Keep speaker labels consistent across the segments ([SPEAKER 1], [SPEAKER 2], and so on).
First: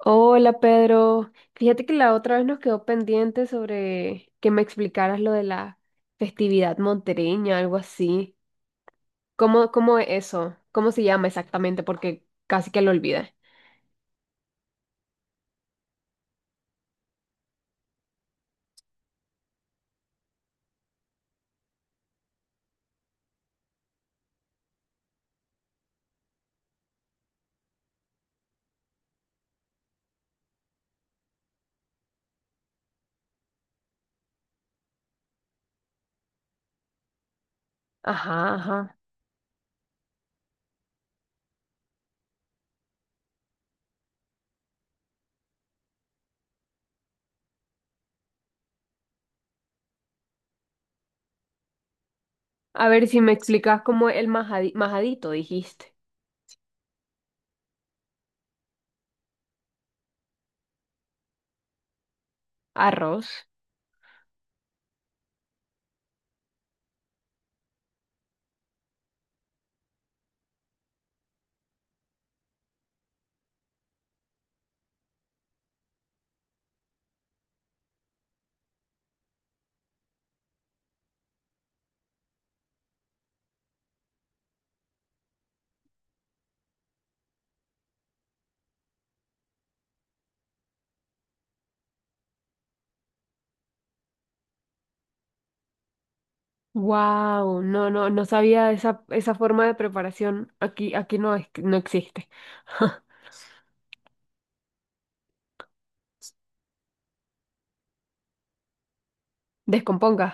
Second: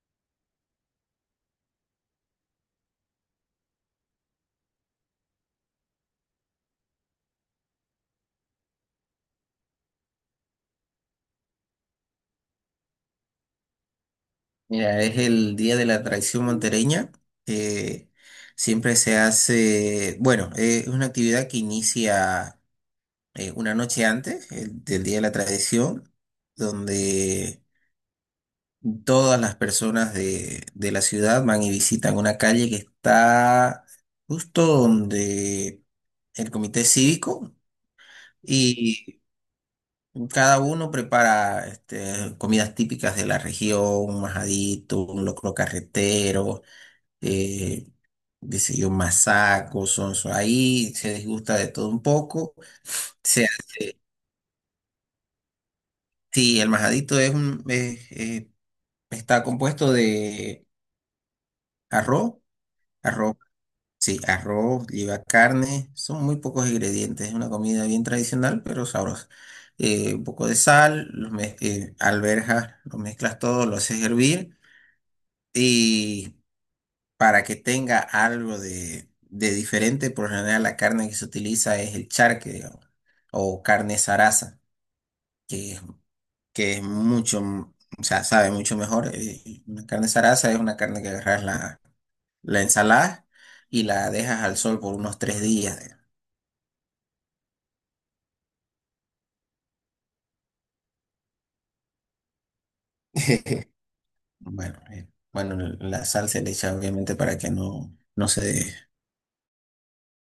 [SPEAKER 1] Hola Pedro, fíjate que la otra vez nos quedó pendiente sobre que me explicaras lo de la festividad montereña, algo así. ¿Cómo es eso? ¿Cómo se llama exactamente? Porque casi que lo olvidé.
[SPEAKER 2] Mira, es el Día de la Tradición Montereña. eh, Siempre se hace, bueno, es una actividad que inicia una noche antes del Día de la Tradición, donde todas las personas de la ciudad van y visitan una calle que está justo donde el Comité Cívico.
[SPEAKER 1] Ajá, ajá.
[SPEAKER 2] Y cada uno prepara este, comidas típicas de la región, un majadito, un locro carretero, eh, qué sé yo, masaco, sonso. Ahí se disgusta de todo un poco.
[SPEAKER 1] A ver si me
[SPEAKER 2] Se
[SPEAKER 1] explicas
[SPEAKER 2] hace,
[SPEAKER 1] cómo el majadito dijiste.
[SPEAKER 2] sí, el majadito es un, está compuesto de arroz,
[SPEAKER 1] Arroz.
[SPEAKER 2] arroz, sí, arroz, lleva carne, son muy pocos ingredientes. Es una comida bien tradicional, pero sabrosa. Un poco de sal, alberjas, lo mezclas todo, lo haces hervir, para que tenga algo de diferente. Por lo general la carne que se utiliza es el charque, digamos, o carne zaraza, que, es- que es mucho, o sea, sabe mucho mejor. Una carne zaraza es una carne que agarras la, la ensalada y la dejas al sol por unos 3 días, digamos.
[SPEAKER 1] Wow, no, no sabía esa forma de preparación. Aquí no, no existe.
[SPEAKER 2] Bueno, bueno, la sal se le echa obviamente para que no se...
[SPEAKER 1] Descomponga,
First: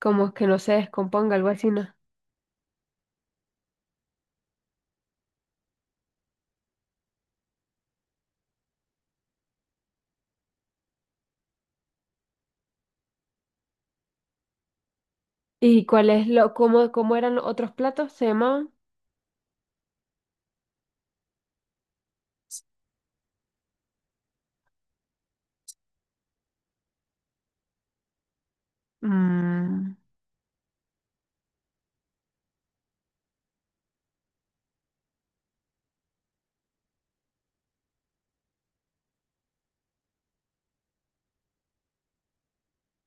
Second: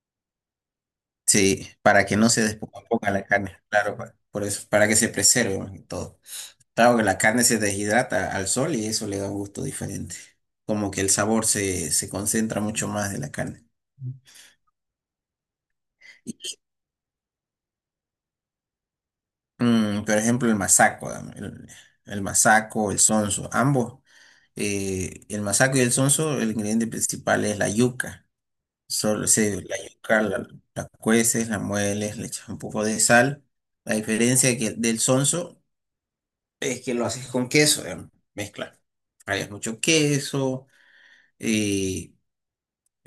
[SPEAKER 1] como que no se descomponga, algo
[SPEAKER 2] Sí,
[SPEAKER 1] así, ¿no?
[SPEAKER 2] para que no se descomponga la carne, claro, por eso, para que se preserve más que todo. Claro que la carne se deshidrata al sol y eso le da un gusto diferente. Como que el sabor se, se concentra mucho más de la carne.
[SPEAKER 1] ¿Y cuál es
[SPEAKER 2] Y,
[SPEAKER 1] lo, cómo eran los otros platos? ¿Se llamaban?
[SPEAKER 2] por ejemplo, el masaco, dame, el masaco, el sonso, ambos. El masaco y el sonso, el ingrediente principal es la yuca. Solo se, la
[SPEAKER 1] Mm,
[SPEAKER 2] yuca la, la cueces, la mueles, le echas un poco de sal. La diferencia del sonso es que lo haces con queso, digamos, mezcla. Hay mucho queso. eh,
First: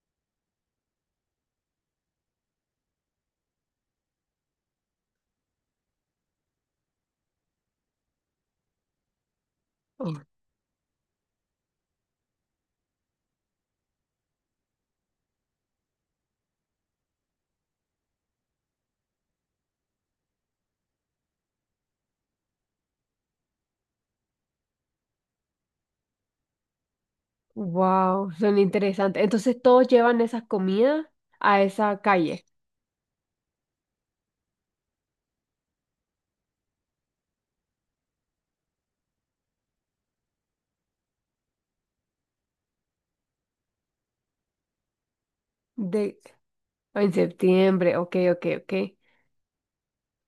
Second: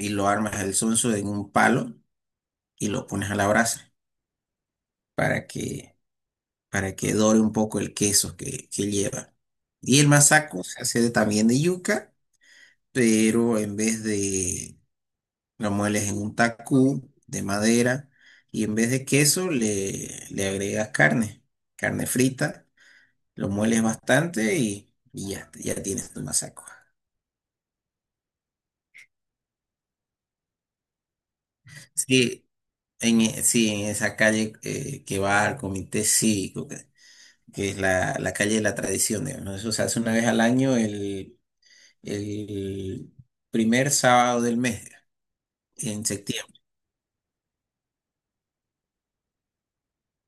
[SPEAKER 2] y lo armas el sonso en un palo y lo pones a la brasa para que, para que dore un poco el queso que lleva. Y el masaco se hace también de yuca, pero en vez de... lo mueles en un tacú de madera y en vez de queso le, le agregas carne, carne frita, lo mueles bastante y ya, ya tienes tu masaco.
[SPEAKER 1] wow, son interesantes. Entonces todos llevan esas comidas a esa calle
[SPEAKER 2] Sí, en, sí, en esa calle que va al Comité Cívico, que es la, la calle de la tradición, digamos, ¿no? Eso se hace una vez al año, el primer sábado del mes, en
[SPEAKER 1] de
[SPEAKER 2] septiembre.
[SPEAKER 1] en septiembre. Ok, ok, ok.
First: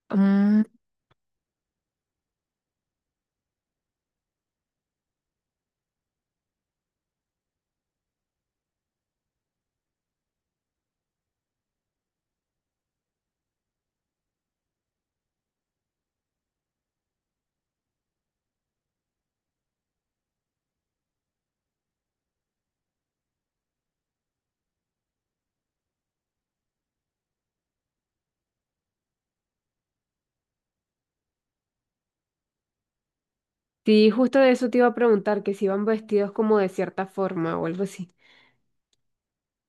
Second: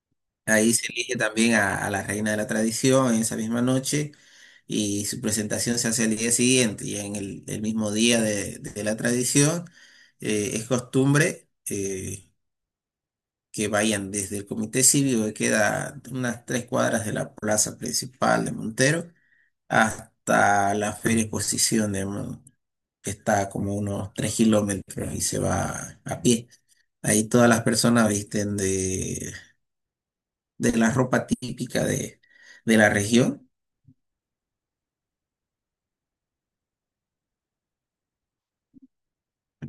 [SPEAKER 1] Mm,
[SPEAKER 2] Ahí se elige también a la reina de la tradición en esa misma noche y su presentación se hace el día siguiente, y en el mismo día de la tradición es costumbre que vayan desde el Comité Cívico, que queda unas 3 cuadras de la plaza principal de Montero, hasta la Feria Exposición que está como unos 3 kilómetros, y se va a pie. Ahí todas las personas visten de la ropa típica de la región.
[SPEAKER 1] sí, justo de eso te iba a preguntar, que si iban vestidos como de cierta forma o algo así.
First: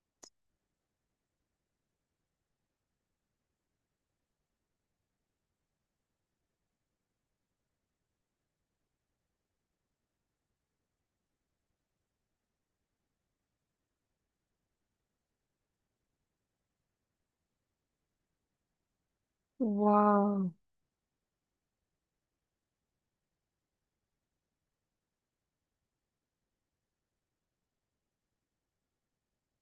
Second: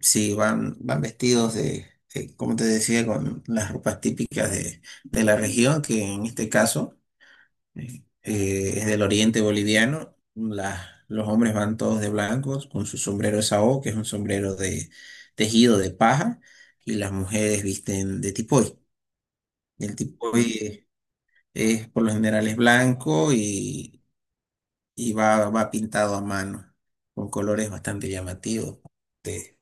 [SPEAKER 2] Sí, van, van vestidos de, como te decía, con las ropas típicas de la región, que en este caso Eh, es del oriente boliviano. La- los hombres van todos de blancos con su sombrero de sao, que es un sombrero de tejido de paja, y las mujeres visten de tipoy. El
[SPEAKER 1] Wow.
[SPEAKER 2] tipoy es, por lo general es blanco y va, va pintado a mano, con colores bastante llamativos. Te-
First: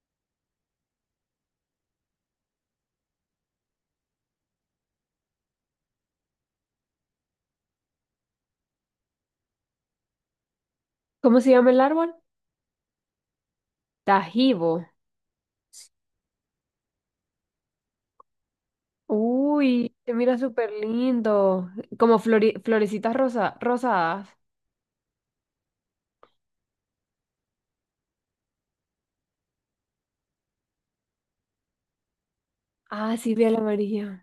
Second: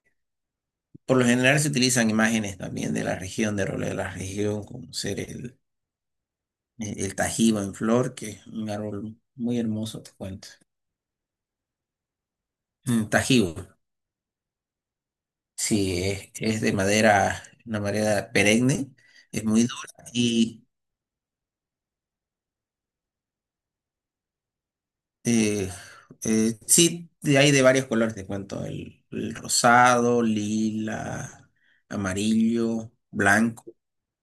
[SPEAKER 2] por lo general se utilizan imágenes también de la región, de roles de la región, como ser el tajiba en flor, que es un árbol muy hermoso, te cuento.
[SPEAKER 1] ¿Cómo se llama el árbol?
[SPEAKER 2] Tajibo.
[SPEAKER 1] Tajibo.
[SPEAKER 2] Sí, es de madera, una madera perenne, es muy dura
[SPEAKER 1] Uy, se mira
[SPEAKER 2] y
[SPEAKER 1] súper lindo. Como florecitas rosa rosadas.
[SPEAKER 2] eh, sí, hay de varios colores, te cuento, el rosado, lila, amarillo,
[SPEAKER 1] Ah, sí, ve el
[SPEAKER 2] blanco.
[SPEAKER 1] amarillo.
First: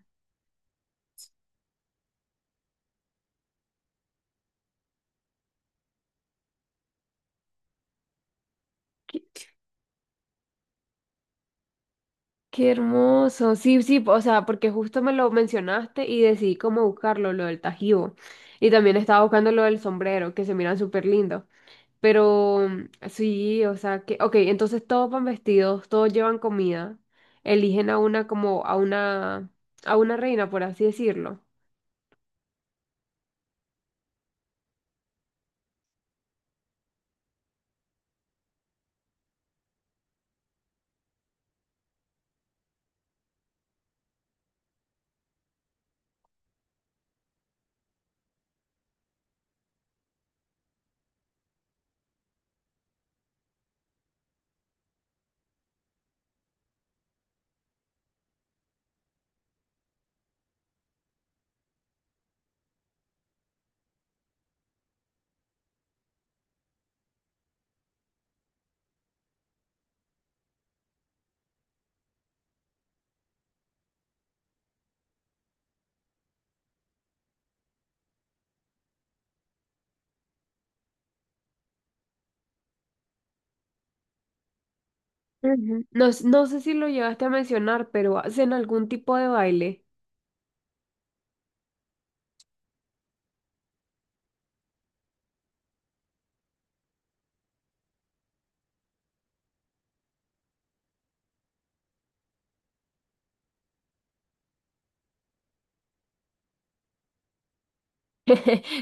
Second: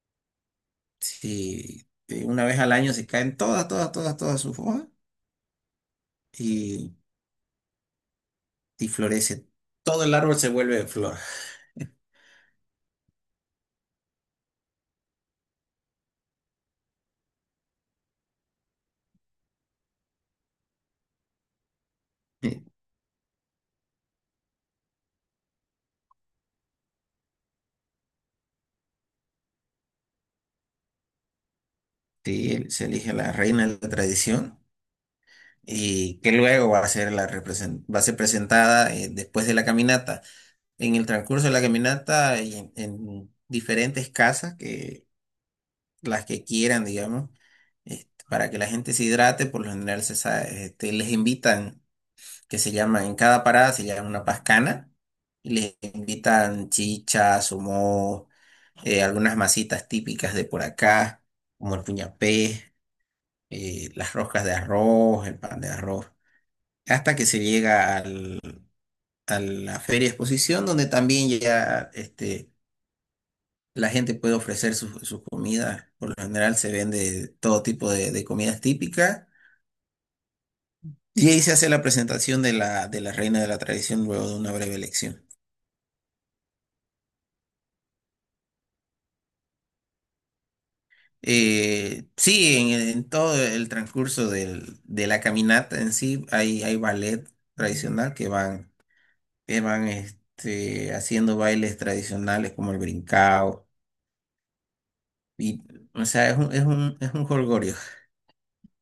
[SPEAKER 2] Sí, una vez al año se caen todas, todas, todas, todas sus hojas y, y florece. Todo el árbol se vuelve de flor.
[SPEAKER 1] Qué hermoso. Sí, sí, o sea, porque justo me lo mencionaste y decidí cómo buscarlo, lo del Tajibo. Y también estaba buscando lo del sombrero, que se miran súper lindos.
[SPEAKER 2] Sí,
[SPEAKER 1] Pero sí, o sea, que, ok, entonces todos van vestidos, todos llevan comida. Eligen a una como a una reina, por así decirlo.
[SPEAKER 2] sí, se elige la reina de la tradición, y que luego va a ser la va a ser presentada después de la caminata, en el transcurso de la caminata, y en diferentes casas, que las que quieran, digamos, este, para que la gente se hidrate. Por lo general este, les invitan, que se llama, en cada parada se llama una pascana, y les invitan chichas, humo, algunas masitas típicas de por acá, como el puñapé, las roscas de arroz, el pan de arroz, hasta que se llega a la feria exposición, donde también ya este, la gente puede ofrecer su, su comida. Por lo general se vende todo tipo de comidas típicas. Y ahí se hace la presentación de la reina de la tradición luego de una breve elección.
[SPEAKER 1] Ujú. No, no sé si lo llegaste a mencionar, pero hacen algún tipo de baile.
[SPEAKER 2] Sí, en todo el transcurso de la caminata en sí hay ballet tradicional que van este, haciendo bailes tradicionales como el brincao. Y, o sea, es un, es un, es un jolgorio.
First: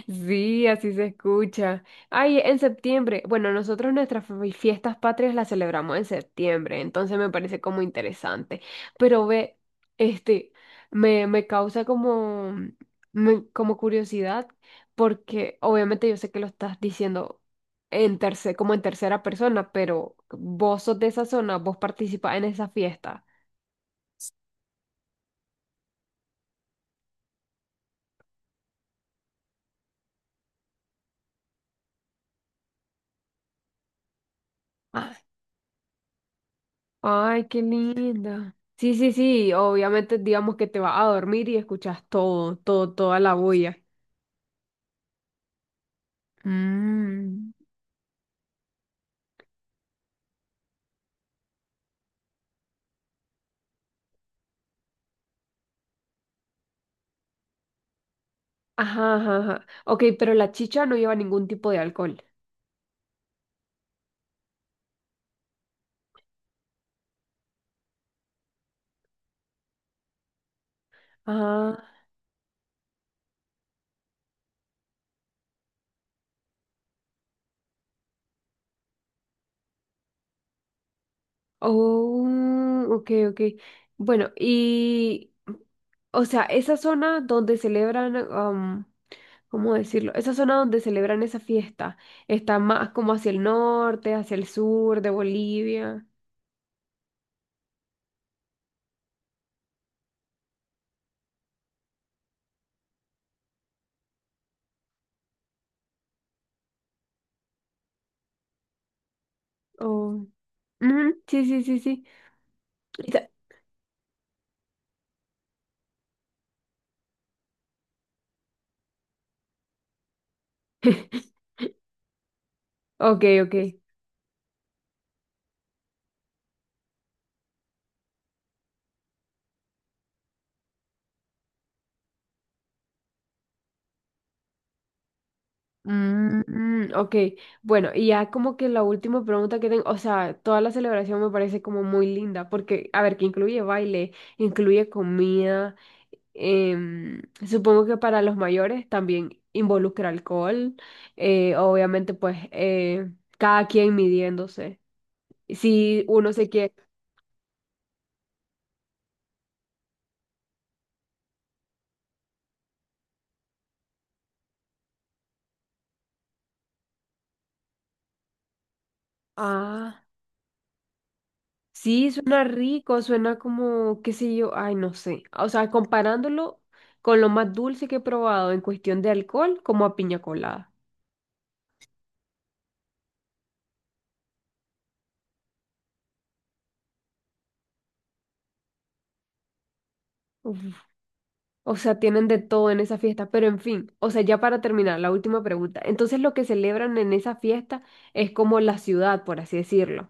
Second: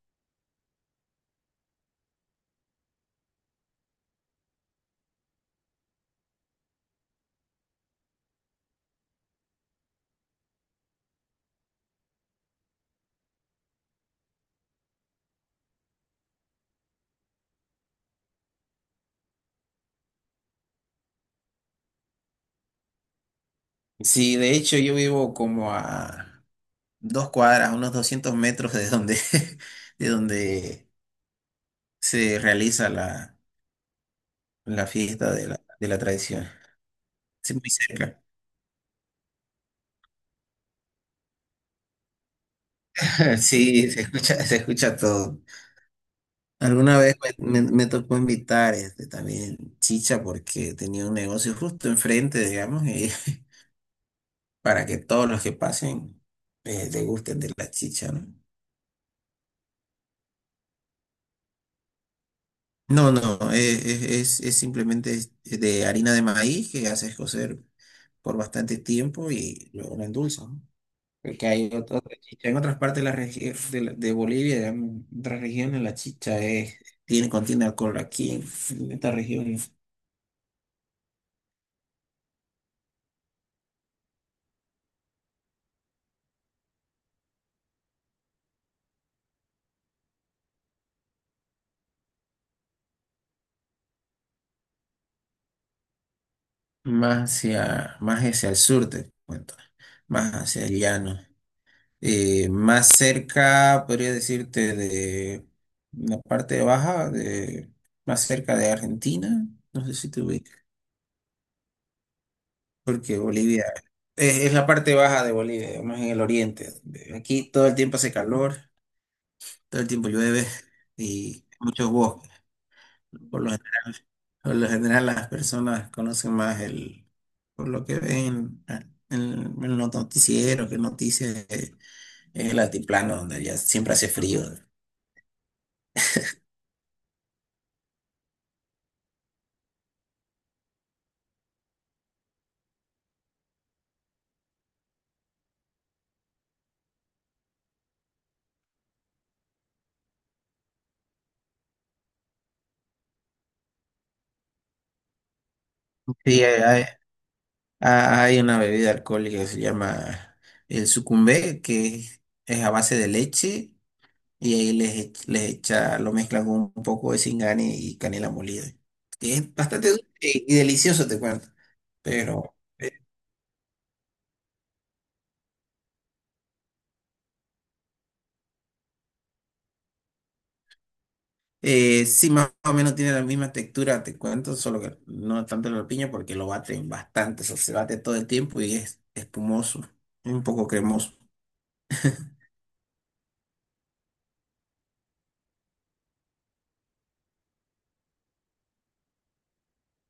[SPEAKER 1] Sí, así se escucha. Ay, en septiembre. Bueno, nosotros nuestras fiestas patrias las celebramos en septiembre, entonces me parece como interesante. Pero ve, este, me causa como, como curiosidad, porque obviamente yo sé que lo estás diciendo en como en tercera persona, pero vos sos de esa zona, vos participás en esa fiesta.
[SPEAKER 2] Sí, de hecho yo vivo como a 2 cuadras, unos 200 metros de donde, de donde se realiza la, la fiesta de la tradición.
[SPEAKER 1] Ay,
[SPEAKER 2] Sí,
[SPEAKER 1] qué
[SPEAKER 2] muy cerca.
[SPEAKER 1] linda. Sí, sí, sí, obviamente digamos que te vas a dormir y escuchas todo, todo, toda la bulla.
[SPEAKER 2] Sí, se escucha todo. Alguna vez
[SPEAKER 1] Mm.
[SPEAKER 2] me, me tocó invitar este, también chicha porque tenía un negocio justo enfrente, digamos, y para que todos los que pasen le gusten de la chicha, ¿no?
[SPEAKER 1] Ajá, ajá, ajá. Ok, pero la chicha no lleva ningún tipo de alcohol.
[SPEAKER 2] No, no, eh, es, es simplemente es de harina de maíz que haces cocer por bastante tiempo y luego la endulzas, ¿no? Porque hay
[SPEAKER 1] Ah,
[SPEAKER 2] otra chicha en otras partes de, de, de Bolivia, en otras regiones, la chicha es, tiene, contiene alcohol. Aquí en esta región,
[SPEAKER 1] oh, ok, ok. Bueno, y, o sea, esa zona donde celebran, am, ¿cómo decirlo? Esa zona donde celebran esa fiesta está más como hacia el norte, hacia el sur de Bolivia.
[SPEAKER 2] más hacia el sur, te cuento, más hacia el llano. Más cerca, podría decirte, de la parte baja, de, más cerca de Argentina, no sé si te
[SPEAKER 1] Oh.
[SPEAKER 2] ubicas,
[SPEAKER 1] Ujú, sí, sí, sí, sí.
[SPEAKER 2] porque Bolivia es la parte baja de Bolivia, más en el oriente. Aquí todo el tiempo hace calor, todo el tiempo llueve y muchos bosques.
[SPEAKER 1] Ok,
[SPEAKER 2] ¿No?
[SPEAKER 1] ok.
[SPEAKER 2] Por lo general las personas conocen más el, por lo que ven ah, en los noticieros, que noticias es el altiplano donde ya siempre hace frío.
[SPEAKER 1] Mm, mm, ok, bueno, y ya como que la última pregunta que tengo, o sea, toda la celebración me parece como muy linda, porque, a ver, que incluye baile, incluye comida, em, supongo que para los mayores también involucra alcohol, obviamente pues cada quien midiéndose, si uno
[SPEAKER 2] Sí,
[SPEAKER 1] se quiere...
[SPEAKER 2] ah, hay una bebida alcohólica que se llama el sucumbé, que es a base de leche, y ahí les, les echa, lo mezclan con un poco de cingani y canela molida. Que es bastante
[SPEAKER 1] Ah.
[SPEAKER 2] dulce y delicioso, te cuento.
[SPEAKER 1] Sí, suena
[SPEAKER 2] Pero
[SPEAKER 1] rico, suena como, qué sé yo, ay, no sé. O sea, comparándolo con lo más dulce que he probado en cuestión de alcohol, como a piña colada.
[SPEAKER 2] sí, más o menos tiene la misma textura, te cuento, solo que no tanto la piña porque lo baten bastante, o sea, se bate todo el tiempo y es espumoso, es un poco
[SPEAKER 1] Uf,
[SPEAKER 2] cremoso.
[SPEAKER 1] o sea, tienen de todo en esa fiesta, pero en fin, o sea, ya para terminar, la última pregunta. Entonces, lo que celebran en esa fiesta es como la ciudad, por así decirlo.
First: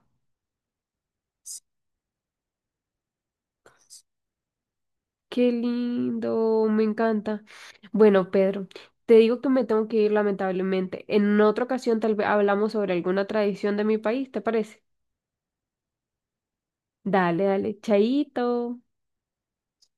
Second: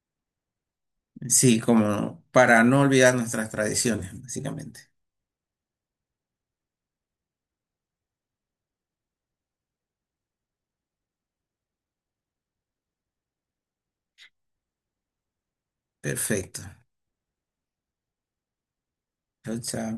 [SPEAKER 2] Sí, como para no olvidar nuestras tradiciones, básicamente.
[SPEAKER 1] Qué lindo, me encanta. Bueno, Pedro, te digo que me tengo que ir lamentablemente. En otra ocasión tal vez hablamos sobre alguna tradición de mi país, ¿te parece?
[SPEAKER 2] Perfecto.
[SPEAKER 1] Dale, dale, chaito.
[SPEAKER 2] Chao, chao.